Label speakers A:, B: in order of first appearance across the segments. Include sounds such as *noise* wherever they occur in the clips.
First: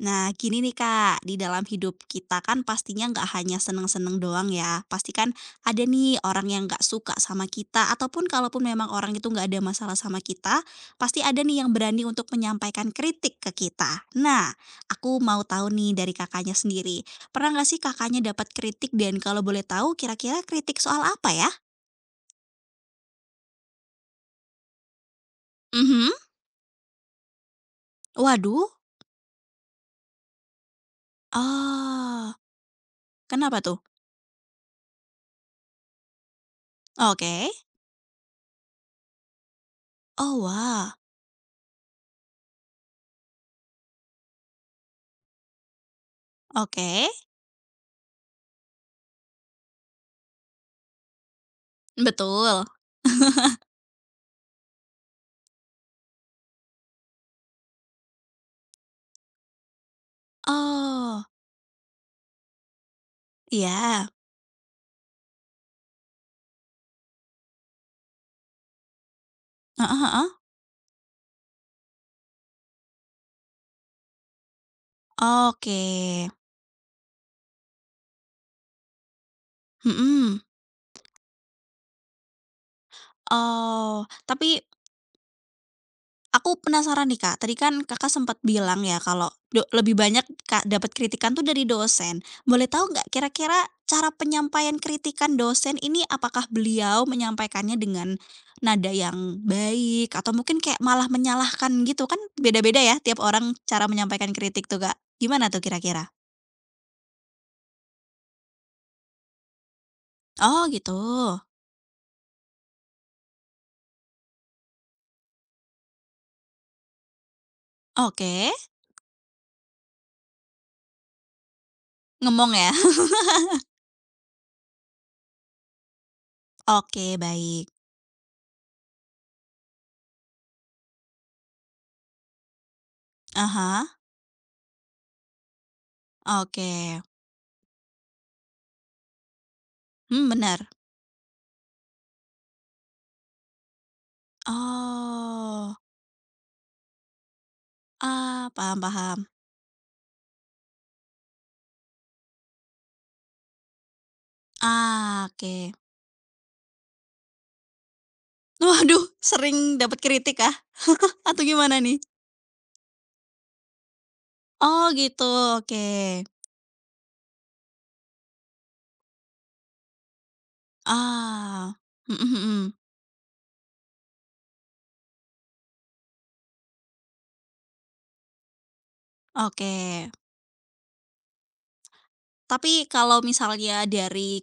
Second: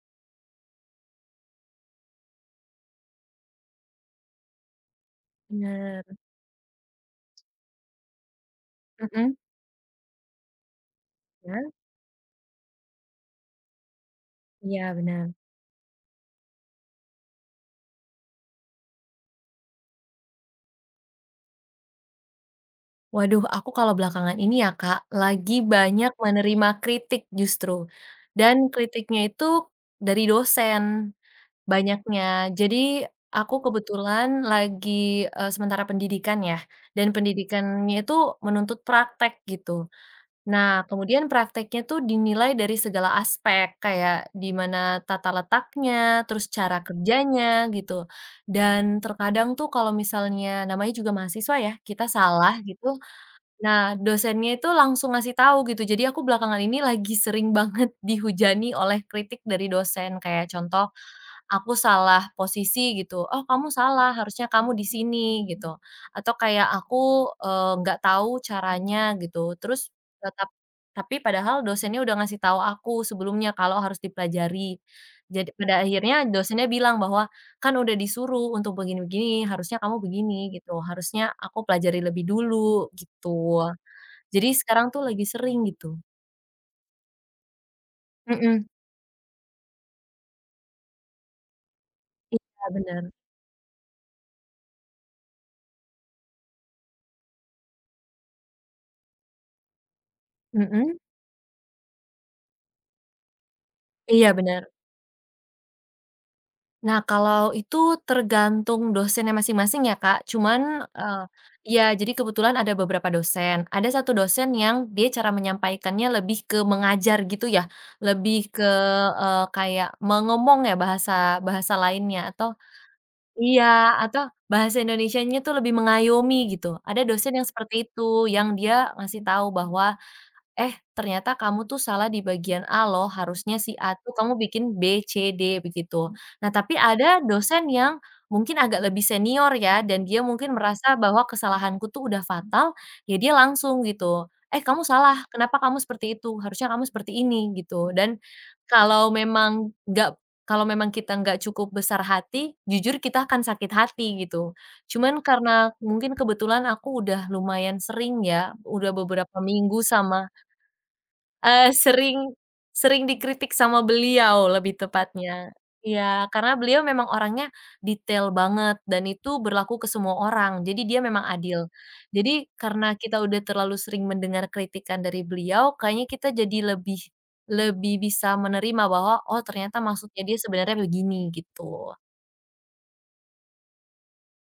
A: Nah, gini nih Kak, di dalam hidup kita kan pastinya nggak hanya seneng-seneng doang ya. Pasti kan ada
B: Bener.
A: nih orang yang nggak suka sama kita, ataupun kalaupun memang orang itu
B: Mhm,
A: nggak ada masalah sama kita, pasti ada nih yang
B: ya?
A: berani untuk menyampaikan kritik ke kita. Nah,
B: Iya
A: aku
B: bener.
A: mau tahu nih dari kakaknya sendiri, pernah nggak sih kakaknya dapat kritik dan kalau boleh tahu kira-kira kritik soal apa ya?
B: Waduh, aku kalau belakangan ini ya Kak, lagi
A: Mhm.
B: banyak menerima kritik justru, dan
A: Waduh.
B: kritiknya itu dari dosen
A: Oh,
B: banyaknya. Jadi aku
A: kenapa tuh?
B: kebetulan lagi, sementara pendidikan ya, dan
A: Oke.
B: pendidikannya itu menuntut praktek gitu.
A: Oh
B: Nah,
A: wah.
B: kemudian prakteknya tuh dinilai dari segala aspek, kayak di mana tata letaknya, terus cara
A: Oke.
B: kerjanya gitu. Dan terkadang tuh kalau misalnya namanya juga mahasiswa ya, kita salah
A: Betul.
B: gitu.
A: *laughs*
B: Nah, dosennya itu langsung ngasih tahu gitu. Jadi aku belakangan ini lagi sering *laughs* banget dihujani oleh kritik dari dosen. Kayak contoh,
A: Oh,
B: aku salah posisi gitu. "Oh, kamu
A: iya,
B: salah, harusnya kamu di sini," gitu. Atau kayak aku, nggak tahu caranya gitu. Terus
A: heeh heeh,
B: tetap tapi padahal dosennya udah ngasih tahu aku sebelumnya kalau harus dipelajari. Jadi
A: oke,
B: pada akhirnya dosennya bilang bahwa kan udah disuruh untuk begini-begini, harusnya kamu
A: mhm,
B: begini gitu, harusnya aku pelajari lebih dulu gitu.
A: oh,
B: Jadi
A: tapi
B: sekarang tuh lagi sering gitu.
A: aku penasaran nih, Kak, tadi kan Kakak sempat
B: Mhm,
A: bilang ya kalau do lebih banyak Kak, dapat kritikan tuh dari dosen.
B: iya
A: Boleh tahu
B: bener,
A: nggak kira-kira cara penyampaian kritikan dosen ini apakah beliau menyampaikannya dengan nada yang baik atau mungkin kayak
B: mhm,
A: malah menyalahkan gitu? Kan beda-beda ya tiap orang cara menyampaikan
B: iya bener.
A: kritik tuh, Kak. Gimana tuh kira-kira?
B: Nah kalau itu tergantung dosennya masing-masing ya Kak,
A: Oh
B: cuman,
A: gitu,
B: eee, iya jadi kebetulan ada beberapa dosen, ada satu dosen yang dia cara menyampaikannya lebih ke mengajar gitu ya, lebih
A: oke,
B: ke, kayak mengomong ya bahasa bahasa lainnya
A: ngomong
B: atau
A: ya? *laughs*
B: iya, atau bahasa Indonesianya tuh lebih mengayomi gitu. Ada
A: Oke,
B: dosen yang
A: baik.
B: seperti itu, yang dia ngasih tahu bahwa, "Eh, ternyata kamu tuh salah di bagian A loh, harusnya si
A: Ah
B: A tuh kamu bikin B, C, D begitu." Nah,
A: oke.
B: tapi ada dosen yang mungkin agak lebih senior ya, dan dia
A: Hmm
B: mungkin
A: benar,
B: merasa bahwa kesalahanku tuh udah fatal, ya dia langsung gitu, "Eh, kamu salah, kenapa kamu
A: oh,
B: seperti itu? Harusnya kamu seperti ini," gitu. Dan
A: ah, paham
B: kalau
A: paham.
B: memang nggak, kalau memang kita nggak cukup besar hati, jujur kita akan sakit hati gitu. Cuman
A: Ah, oke.
B: karena mungkin kebetulan aku udah lumayan sering ya, udah
A: Waduh,
B: beberapa
A: sering
B: minggu
A: dapat
B: sama
A: kritik ah, *laughs* atau
B: Eee,
A: gimana nih?
B: sering sering dikritik sama beliau lebih
A: Oh, gitu,
B: tepatnya.
A: oke.
B: Iya, karena beliau memang orangnya detail banget dan itu berlaku ke semua orang, jadi dia memang adil.
A: Ah, mhm
B: Jadi
A: mhm,
B: karena kita udah terlalu sering mendengar kritikan dari beliau, kayaknya kita jadi lebih lebih bisa menerima bahwa, "Oh
A: oke.
B: ternyata maksudnya dia sebenarnya begini," gitu.
A: Tapi kalau misalnya dari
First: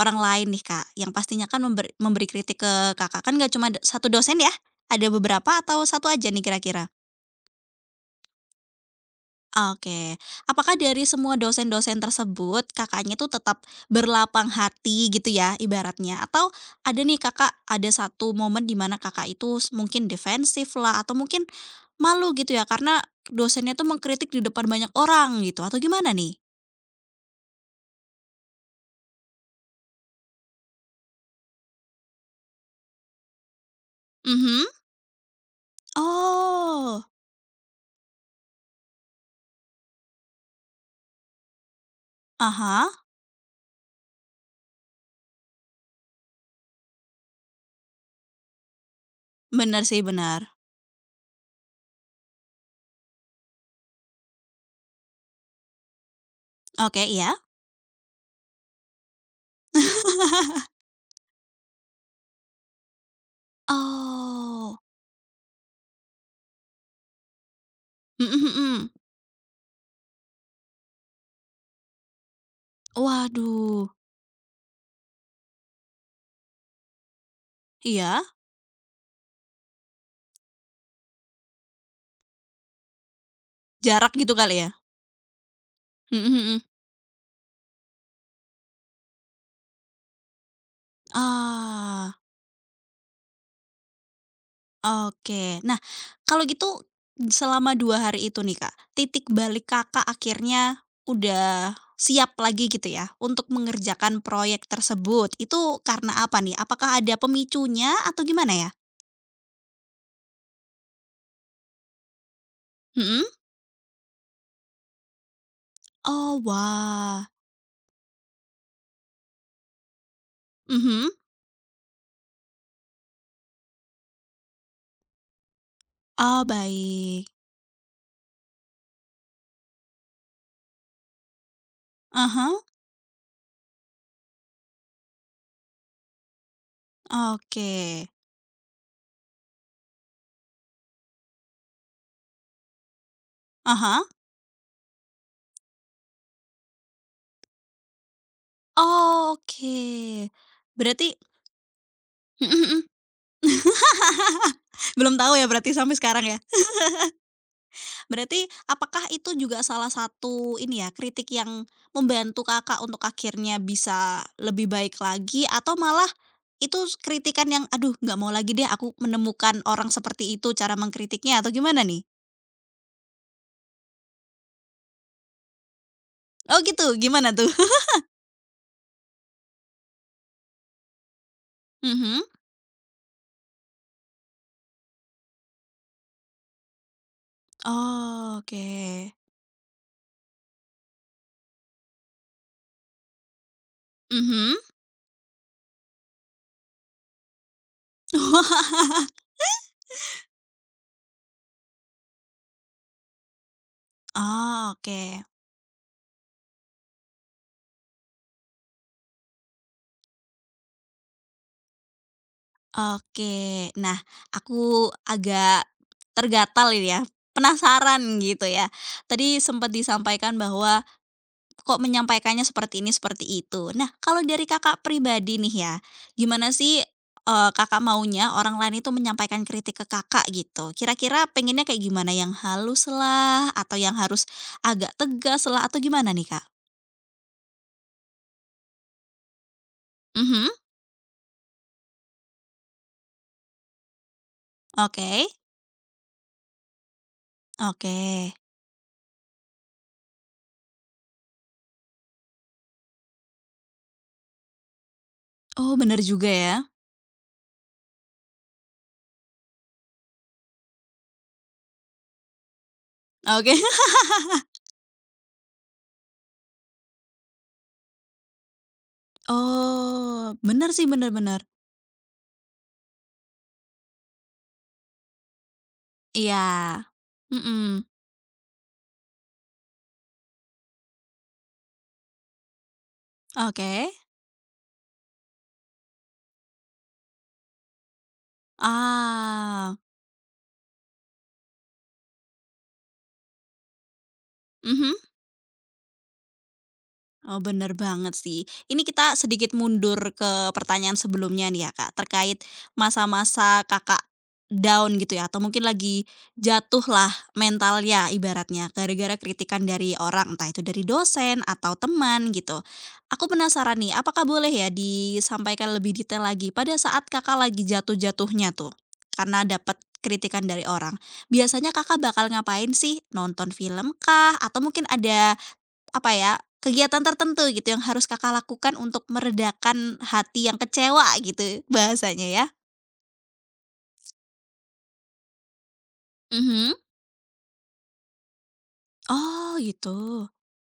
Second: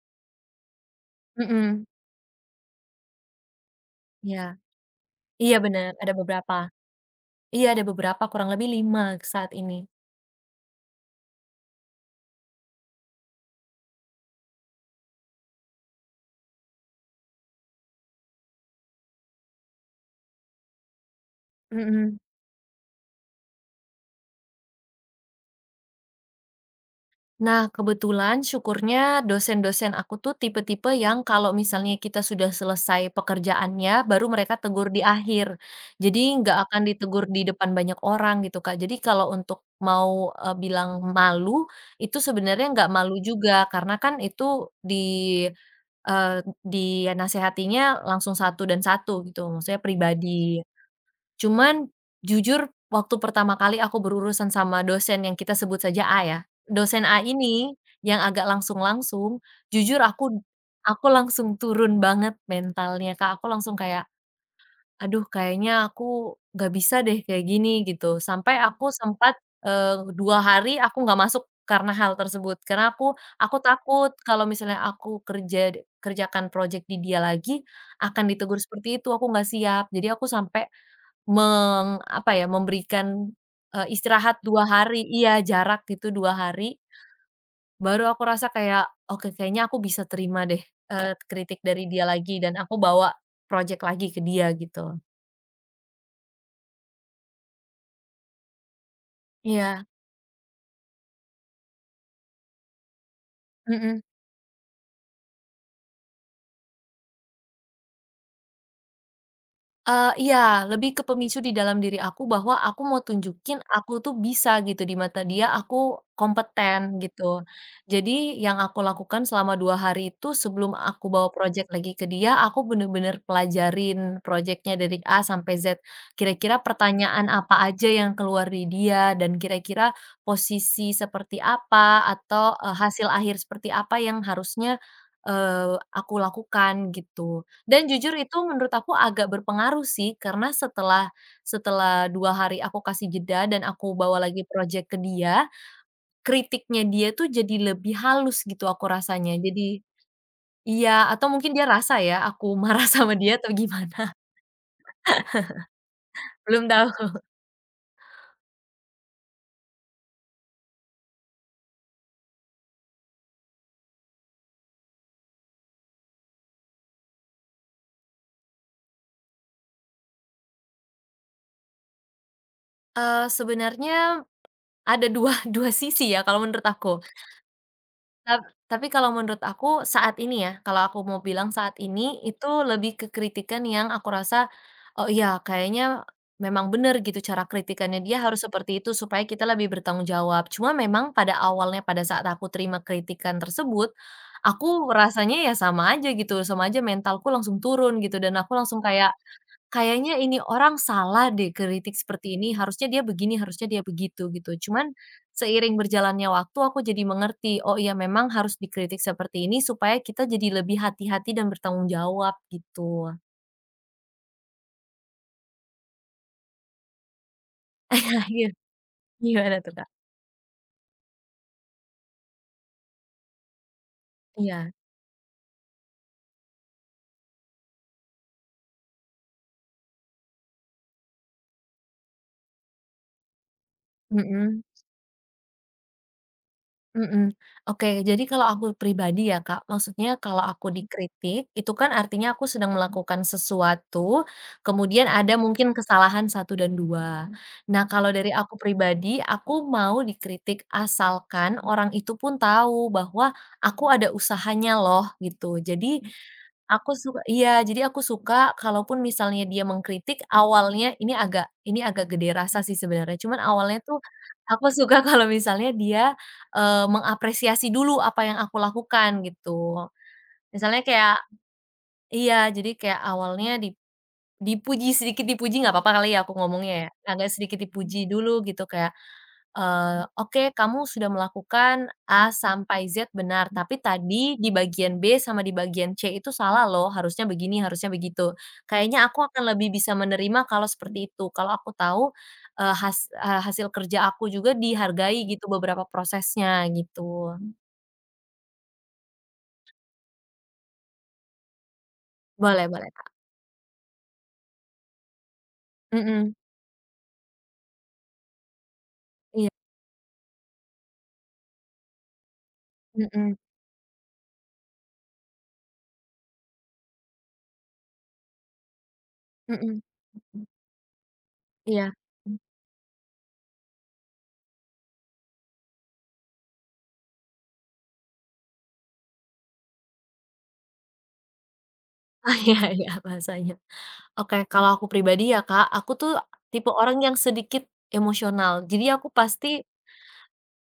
A: orang lain nih, Kak, yang pastinya kan
B: Mhm,
A: memberi kritik ke Kakak, kan nggak cuma 1 dosen ya?
B: iya.
A: Ada beberapa
B: Iya
A: atau
B: bener,
A: satu
B: ada
A: aja nih
B: beberapa.
A: kira-kira?
B: Iya ada beberapa, kurang lebih 5 saat ini.
A: Oke. Apakah dari semua dosen-dosen tersebut, Kakaknya tuh tetap berlapang hati gitu ya ibaratnya? Atau ada nih Kakak, ada satu momen di mana Kakak itu mungkin defensif lah atau mungkin
B: Mhm.
A: malu gitu ya karena dosennya tuh mengkritik di depan banyak orang gitu atau gimana nih?
B: Nah, kebetulan syukurnya dosen-dosen aku tuh tipe-tipe yang kalau misalnya kita sudah selesai pekerjaannya, baru mereka
A: Mhm.
B: tegur di akhir. Jadi nggak akan
A: Oh.
B: ditegur di depan banyak orang gitu, Kak. Jadi kalau untuk mau, bilang malu, itu sebenarnya
A: Aha,
B: nggak malu juga, karena kan itu di eh, di ya, nasihatinya langsung satu dan satu gitu, maksudnya
A: benar sih, benar.
B: pribadi. Cuman jujur waktu pertama kali aku berurusan sama dosen yang kita sebut saja A ya,
A: Oke,
B: dosen A
A: iya.
B: ini yang agak langsung-langsung, jujur
A: *laughs*
B: aku langsung turun banget mentalnya, Kak. Aku langsung kayak,
A: Oh.
B: "Aduh kayaknya aku nggak bisa deh kayak gini," gitu.
A: Mhm mhm.
B: Sampai aku
A: Mhm.
B: sempat, 2 hari aku nggak masuk karena hal tersebut. Karena aku
A: Waduh.
B: takut kalau misalnya aku kerjakan project di dia lagi
A: Iya?
B: akan ditegur seperti itu, aku nggak siap. Jadi aku sampai meng apa ya, memberikan,
A: Jarak gitu
B: istirahat 2
A: kali ya?
B: hari iya, jarak gitu
A: Mhm
B: dua
A: mhm. Mhm.
B: hari, baru aku rasa kayak, "Oke, kayaknya aku bisa terima deh, kritik dari dia
A: Ah.
B: lagi," dan aku bawa project lagi ke dia gitu.
A: Oke. Nah, kalau gitu selama 2 hari itu nih, Kak, titik balik
B: Iya,
A: Kakak akhirnya udah siap lagi gitu ya untuk
B: mhm.
A: mengerjakan proyek tersebut, itu karena apa nih? Apakah ada pemicunya atau gimana ya?
B: Iya, lebih ke pemicu di dalam diri aku bahwa aku mau
A: Mhm.
B: tunjukin aku tuh bisa gitu di mata dia, aku
A: Oh,
B: kompeten
A: wah.
B: gitu. Jadi yang aku lakukan selama 2 hari itu sebelum
A: Mhm.
B: aku bawa project lagi ke dia, aku bener-bener pelajarin project-nya dari A sampai Z.
A: Oh,
B: Kira-kira pertanyaan
A: baik.
B: apa aja yang keluar di dia dan kira-kira posisi seperti apa
A: Aha.
B: atau, hasil akhir seperti apa yang harusnya, aku lakukan gitu.
A: Oke.
B: Dan jujur itu menurut aku agak berpengaruh sih, karena setelah setelah 2 hari aku kasih jeda dan aku
A: Aha.
B: bawa lagi project ke dia, kritiknya dia tuh jadi lebih halus gitu aku rasanya. Jadi
A: Oke.
B: iya,
A: Berarti
B: atau mungkin dia rasa ya
A: *laughs*
B: aku *laughs*
A: mhm mhm.
B: marah sama dia atau gimana,
A: Belum tahu ya berarti sampai sekarang ya?
B: *laughs* belum tahu.
A: Berarti apakah itu juga salah satu ini ya, kritik yang membantu Kakak untuk akhirnya bisa lebih baik lagi atau malah itu kritikan yang, "Aduh nggak mau lagi deh aku menemukan orang seperti itu cara mengkritiknya," atau gimana nih?
B: Sebenarnya ada dua *laughs* dua sisi ya kalau
A: Oh
B: menurut
A: gitu,
B: aku.
A: gimana tuh? *laughs*
B: Tap tapi kalau menurut aku saat ini ya, kalau aku mau bilang saat ini,
A: Mhm.
B: itu lebih ke kritikan yang aku rasa, oh iya kayaknya memang benar gitu, cara kritikannya dia
A: Oh,
B: harus seperti itu
A: oke.
B: supaya kita lebih bertanggung jawab. Cuma memang pada awalnya pada saat aku terima kritikan tersebut,
A: Mhm.
B: aku rasanya ya sama aja gitu, sama aja mentalku langsung turun gitu dan aku langsung
A: *laughs*
B: kayak, "Kayaknya ini orang salah deh kritik seperti ini, harusnya dia begini, harusnya dia begitu gitu."
A: Oh,
B: Cuman
A: oke
B: seiring berjalannya waktu aku jadi mengerti, oh iya memang harus dikritik seperti ini supaya kita jadi lebih hati-hati dan bertanggung jawab gitu.
A: oke. Nah, aku agak tergatal ini ya, penasaran
B: *laughs*
A: gitu
B: Iya,
A: ya. Tadi
B: gimana
A: sempat
B: tuh Kak?
A: disampaikan bahwa kok menyampaikannya seperti ini, seperti itu. Nah, kalau dari
B: Iya,
A: Kakak pribadi nih ya, gimana sih, Kakak maunya orang lain itu menyampaikan kritik ke Kakak gitu? Kira-kira pengennya kayak gimana? Yang halus lah, atau yang harus
B: mhm.
A: agak tegas lah, atau gimana nih, Kak?
B: Mhm. Oke, jadi kalau aku pribadi ya, Kak, maksudnya kalau
A: Mhm,
B: aku, mhm, dikritik, itu kan artinya aku sedang melakukan sesuatu, kemudian
A: oke,
B: ada mungkin kesalahan satu dan 2. Nah,
A: oke.
B: kalau dari aku pribadi, aku mau dikritik asalkan orang itu pun tahu bahwa aku ada usahanya loh, gitu.
A: Oh, bener
B: Jadi,
A: juga ya.
B: aku suka iya, jadi aku suka kalaupun misalnya dia mengkritik awalnya ini agak gede rasa sih sebenarnya, cuman
A: Oke.
B: awalnya tuh
A: *laughs*
B: aku suka *laughs* kalau misalnya dia mengapresiasi dulu apa yang aku lakukan gitu.
A: Oh, bener
B: Misalnya
A: sih, bener
B: kayak
A: bener.
B: iya, jadi kayak awalnya dipuji, sedikit dipuji nggak apa-apa kali ya aku ngomongnya ya,
A: Iya.
B: agak sedikit
A: Mhm,
B: dipuji dulu gitu kayak, "Oke kamu sudah melakukan A sampai Z benar, tapi
A: oke.
B: tadi di bagian B sama di bagian C itu salah loh, harusnya begini, harusnya begitu. Kayaknya aku akan lebih
A: Ah,
B: bisa menerima kalau seperti itu, kalau aku tahu, hasil kerja aku juga
A: mhm.
B: dihargai gitu beberapa prosesnya," gitu.
A: Oh, bener banget sih. Ini kita sedikit mundur ke pertanyaan sebelumnya nih ya, Kak, terkait
B: Boleh boleh, Kak.
A: masa-masa Kakak down gitu ya, atau mungkin lagi
B: Mhm.
A: jatuhlah mentalnya ibaratnya gara-gara
B: Iya.
A: kritikan dari orang, entah itu dari dosen atau teman gitu. Aku
B: Mhm.
A: penasaran nih, apakah boleh ya disampaikan lebih detail lagi pada saat Kakak lagi jatuh-jatuhnya tuh karena dapat
B: Mhm.
A: kritikan dari orang. Biasanya
B: Iya.
A: Kakak bakal
B: *laughs*
A: ngapain sih? Nonton film kah? Atau mungkin ada apa ya, kegiatan tertentu gitu yang harus Kakak lakukan untuk meredakan hati yang kecewa gitu bahasanya
B: Oh,
A: ya?
B: iya iya bahasanya. Oke, kalau aku pribadi ya, Kak, aku tuh tipe
A: Mhm.
B: orang yang sedikit emosional. Jadi aku pasti
A: Oh gitu.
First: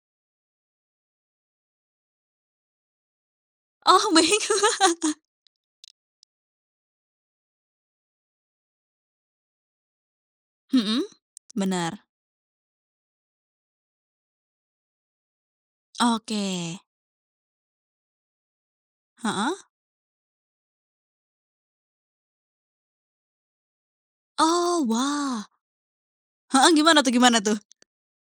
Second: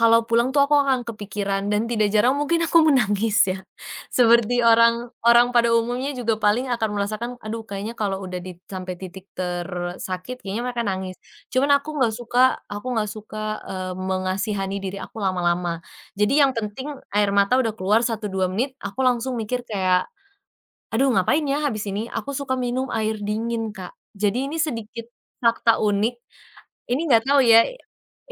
B: kalau pulang tuh aku akan kepikiran dan tidak jarang mungkin aku menangis ya.
A: Oh *laughs* baik.
B: Seperti orang orang pada umumnya juga paling akan merasakan, aduh kayaknya kalau udah di sampai titik tersakit kayaknya mereka
A: Mhm,
B: nangis. Cuman aku
A: bener.
B: nggak suka, aku nggak suka, mengasihani diri aku lama-lama. Jadi
A: Oke.
B: yang penting air mata udah keluar satu 2 menit, aku langsung
A: Heeh.
B: mikir kayak, "Aduh ngapain ya habis ini?" Aku suka minum air dingin, Kak. Jadi ini
A: Oh
B: sedikit
A: wah.
B: fakta unik,
A: Heeh, gimana
B: ini
A: tuh
B: nggak tahu
A: gimana tuh?
B: ya,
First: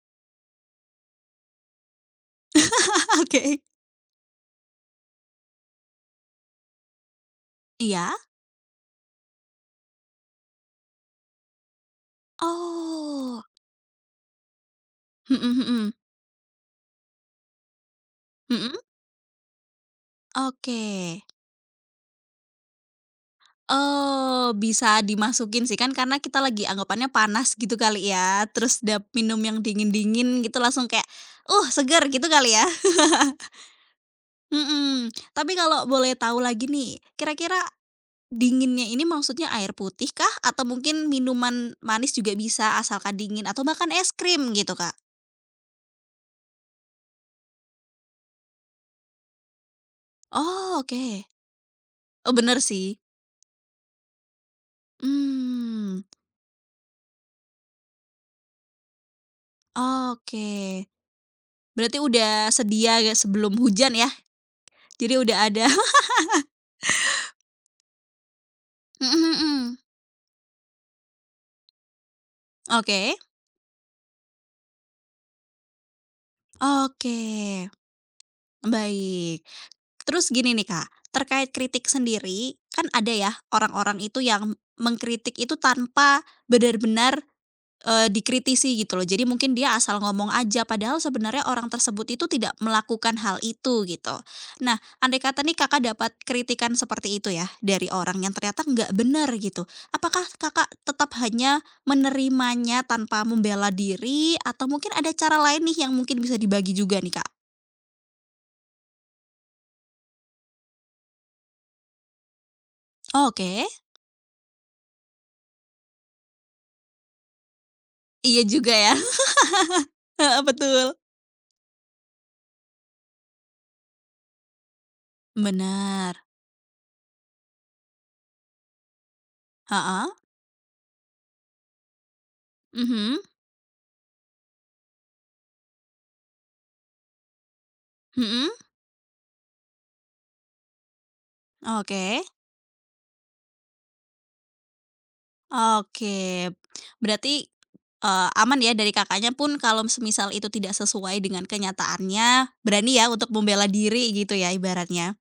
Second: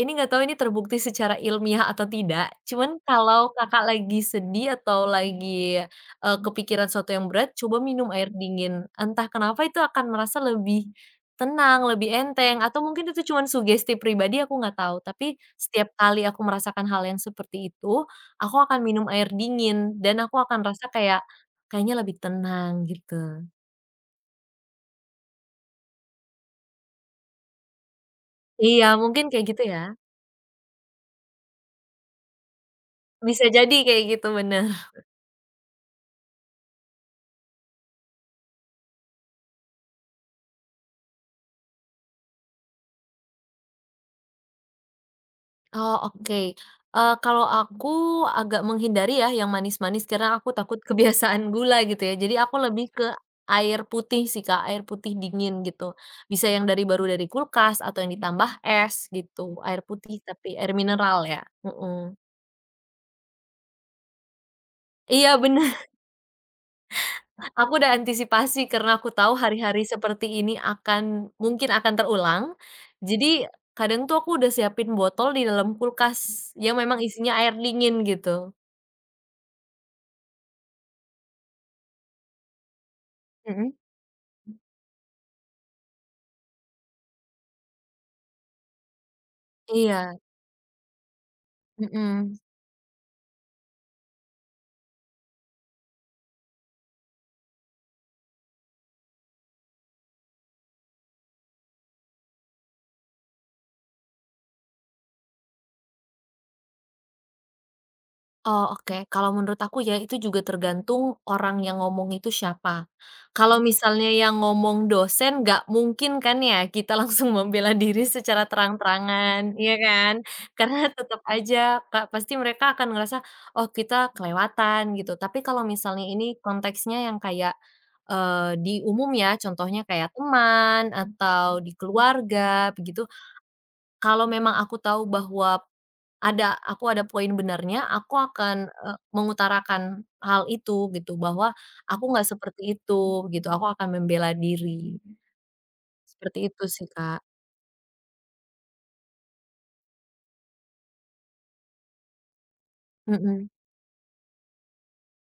B: ini nggak tahu ini terbukti secara ilmiah atau tidak, cuman
A: *laughs*
B: kalau
A: Oke.
B: Kakak lagi sedih atau lagi, kepikiran sesuatu yang berat, coba minum
A: Iya?
B: air dingin. Entah kenapa itu akan merasa lebih tenang, lebih enteng, atau mungkin itu
A: Oh.
B: cuman sugesti pribadi aku nggak tahu, tapi
A: Mhm mhm.
B: setiap kali aku merasakan hal yang seperti itu, aku
A: Mhm?
B: akan minum air dingin dan aku akan
A: Oke.
B: rasa kayak, kayaknya lebih tenang gitu.
A: Oh bisa dimasukin sih kan karena kita lagi anggapannya panas gitu kali ya, terus
B: Iya
A: dap
B: mungkin
A: minum
B: kayak
A: yang
B: gitu ya?
A: dingin-dingin gitu langsung kayak, seger," gitu kali ya. *laughs*
B: Bisa jadi kayak gitu, bener.
A: Mhm, tapi kalau boleh tahu lagi nih, kira-kira dinginnya ini maksudnya air putih kah? Atau mungkin minuman manis juga bisa asalkan dingin atau bahkan es krim gitu, Kak?
B: Oh, oke. Kalau aku agak menghindari ya yang manis-manis karena aku
A: Oh,
B: takut *laughs*
A: oke.
B: kebiasaan gula gitu ya.
A: Oh,
B: Jadi aku
A: bener
B: lebih
A: sih.
B: ke air putih sih, Kak, air putih dingin gitu.
A: Mmm,
B: Bisa yang dari baru dari kulkas atau yang ditambah es gitu, air putih
A: oke.
B: tapi air mineral ya,
A: Berarti
B: mhm.
A: udah sedia sebelum hujan ya, jadi
B: Iya
A: udah ada
B: bener, *laughs* aku udah antisipasi karena
A: *laughs*
B: aku
A: mhm
B: tahu
A: mhm.
B: hari-hari seperti ini akan mungkin akan terulang.
A: Oke
B: Jadi kadang tuh aku udah siapin botol di dalam kulkas yang memang isinya air
A: oke,
B: dingin gitu.
A: baik. Terus gini nih Kak, terkait kritik sendiri, kan ada ya
B: Mhm.
A: orang-orang itu yang mengkritik itu tanpa benar-benar dikritisi gitu loh. Jadi mungkin dia asal
B: Iya.
A: ngomong aja, padahal sebenarnya orang tersebut itu
B: Mhm.
A: tidak melakukan hal itu gitu. Nah, andai kata nih Kakak dapat kritikan seperti itu ya, dari orang yang ternyata nggak benar gitu. Apakah Kakak tetap hanya menerimanya tanpa membela diri atau mungkin ada cara lain nih yang mungkin bisa dibagi juga nih, Kak?
B: Oh, oke. Kalau menurut aku ya itu juga tergantung orang yang ngomong itu siapa.
A: Oke,
B: Kalau mhm misalnya yang ngomong dosen nggak mungkin kan ya kita *laughs* langsung membela diri
A: iya
B: secara
A: juga ya,
B: terang-terangan, iya kan?
A: *laughs* heeh,
B: Karena
A: betul.
B: tetap aja Kak, pasti mereka akan ngerasa, "Oh kita kelewatan," gitu. Tapi kalau misalnya
A: Bener,
B: ini konteksnya yang kayak, di umum ya, contohnya kayak
A: heeh,
B: teman atau di keluarga begitu,
A: mhm,
B: kalau memang aku tahu bahwa ada, aku ada poin benarnya, aku
A: mhm,
B: akan, mengutarakan hal itu gitu, bahwa aku
A: oke,
B: nggak seperti itu gitu, aku akan membela diri, seperti
A: oke.
B: itu sih, Kak.
A: Berarti aman ya dari Kakaknya pun kalau semisal itu tidak sesuai dengan kenyataannya, berani ya untuk
B: Mhm.
A: membela diri gitu ya ibaratnya?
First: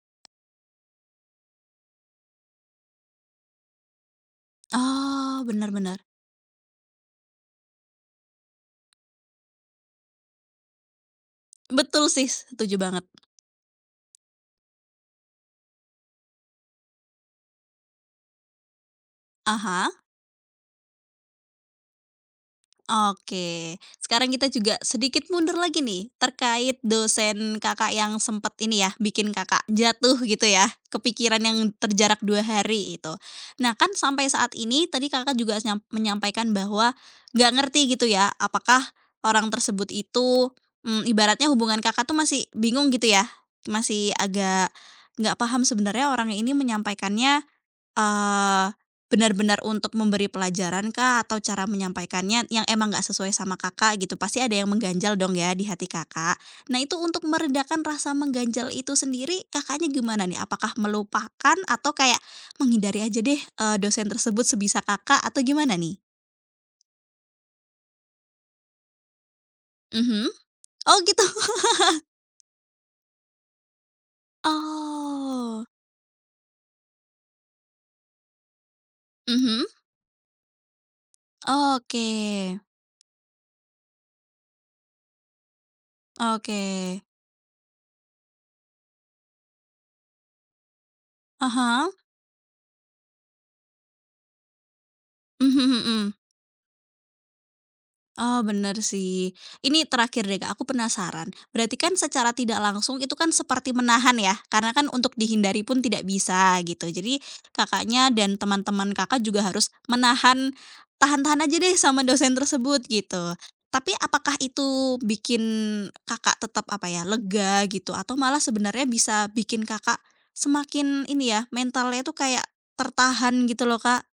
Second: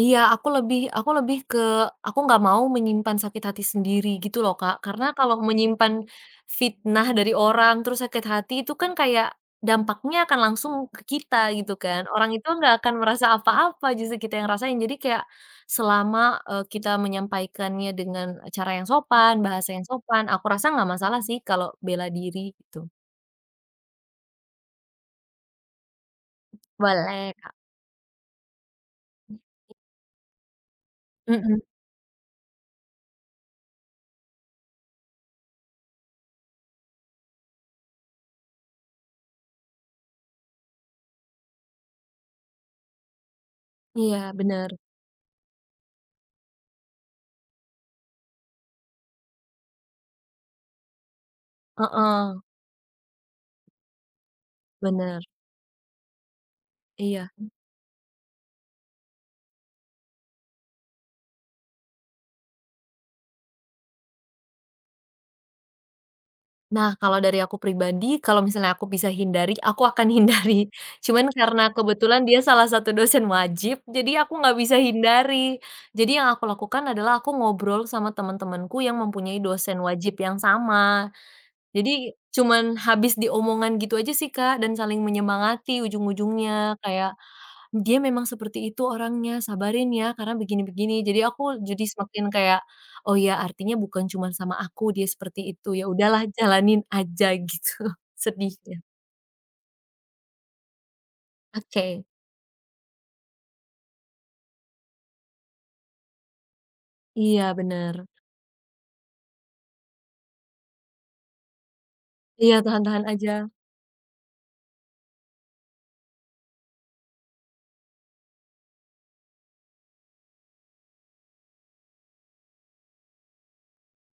B: Iya, aku lebih ke aku nggak mau menyimpan sakit hati sendiri gitu loh, Kak. Karena kalau
A: Oh,
B: menyimpan
A: benar-benar
B: fitnah dari orang, terus sakit hati itu kan kayak dampaknya akan langsung ke kita gitu kan.
A: betul sih,
B: Orang itu nggak
A: setuju
B: akan
A: banget.
B: merasa apa-apa, justru kita yang rasain. Jadi kayak selama, kita menyampaikannya dengan cara yang sopan, bahasa yang
A: Aha.
B: sopan, aku rasa nggak masalah sih kalau bela diri gitu.
A: Oke, sekarang kita juga sedikit mundur lagi nih, terkait
B: Boleh, Kak.
A: dosen Kakak yang sempat ini ya, bikin Kakak jatuh gitu ya, kepikiran
B: Mhm,
A: yang terjarak 2 hari itu. Nah kan sampai saat ini tadi Kakak juga menyampaikan bahwa nggak ngerti gitu ya, apakah orang tersebut itu, mmm, ibaratnya hubungan Kakak tuh masih bingung gitu ya, masih
B: iya
A: agak
B: bener.
A: nggak paham sebenarnya orang ini menyampaikannya Eee, benar-benar untuk memberi pelajaran kah atau cara
B: Heeh,
A: menyampaikannya yang emang nggak sesuai sama Kakak gitu, pasti ada yang mengganjal
B: bener,
A: dong ya di hati Kakak. Nah itu untuk
B: iya.
A: meredakan rasa mengganjal itu sendiri Kakaknya gimana nih? Apakah melupakan atau kayak menghindari aja deh, dosen tersebut sebisa Kakak atau gimana nih?
B: Nah, kalau dari aku pribadi, kalau misalnya aku bisa hindari, aku akan
A: Mhm.
B: hindari.
A: Oh
B: *laughs*
A: gitu?
B: Cuman
A: *laughs*
B: karena kebetulan dia salah satu dosen wajib, jadi aku nggak bisa hindari.
A: Oh.
B: Jadi yang aku lakukan adalah aku ngobrol sama teman-temanku yang mempunyai
A: Mhm.
B: dosen wajib yang sama. Jadi
A: Oke.
B: cuman habis di omongan gitu aja sih, Kak, dan saling menyemangati
A: Oke.
B: ujung-ujungnya, kayak, "Dia memang seperti itu orangnya, sabarin ya karena begini-begini." Jadi
A: Aha. Uh-huh.
B: aku jadi
A: Hah.
B: semakin kayak, "Oh ya artinya bukan cuman sama aku dia seperti
A: Mhm
B: itu, ya
A: mhm.
B: udahlah jalanin aja," *laughs* gitu
A: Oh, bener
B: sedihnya.
A: sih. Ini terakhir deh, Kak, aku penasaran. Berarti kan
B: Oke.
A: secara tidak langsung itu kan seperti menahan ya, karena kan untuk dihindari pun tidak bisa gitu. Jadi
B: Iya bener.
A: Kakaknya dan teman-teman Kakak juga harus menahan, tahan-tahan aja deh sama dosen
B: Iya
A: tersebut
B: tahan-tahan aja.
A: gitu. Tapi apakah itu bikin Kakak tetap apa ya, lega gitu atau malah sebenarnya bisa bikin Kakak semakin ini ya, mentalnya tuh kayak tertahan gitu loh, Kak?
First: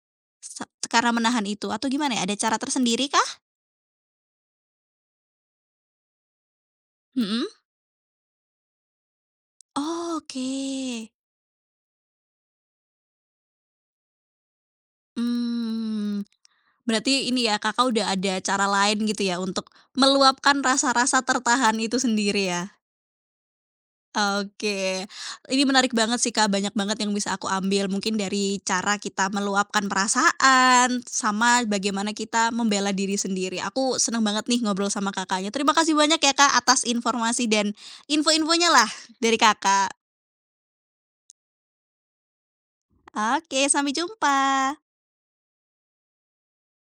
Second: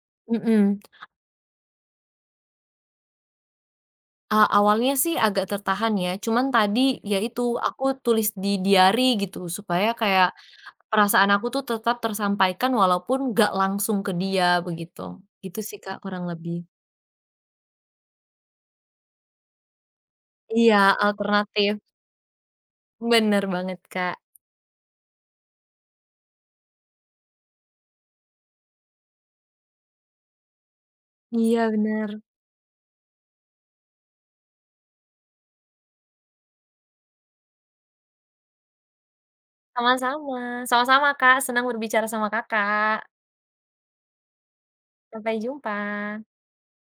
A: Se
B: Mhm.
A: karena menahan itu atau gimana ya? Ada cara tersendiri kah?
B: Awalnya sih agak tertahan ya, cuman tadi ya itu,
A: Mhm.
B: aku tulis di diary gitu, supaya
A: Oh,
B: kayak
A: oke,
B: perasaan aku tuh tetap tersampaikan walaupun gak langsung ke dia begitu. Gitu sih Kak
A: hmm,
B: kurang lebih.
A: berarti ini ya, Kakak udah ada cara lain gitu ya untuk meluapkan
B: Iya,
A: rasa-rasa
B: alternatif.
A: tertahan itu sendiri ya?
B: Bener banget Kak.
A: Oke, ini menarik banget sih, Kak, banyak banget yang bisa aku ambil mungkin dari cara kita meluapkan perasaan,
B: Iya
A: sama
B: bener.
A: bagaimana kita membela diri sendiri. Aku seneng banget nih ngobrol sama Kakaknya. Terima kasih banyak ya, Kak, atas informasi dan info-infonya lah dari Kakak.
B: Sama-sama. Sama-sama Kak, senang berbicara sama Kakak.
A: Oke, sampai jumpa.
B: Sampai jumpa.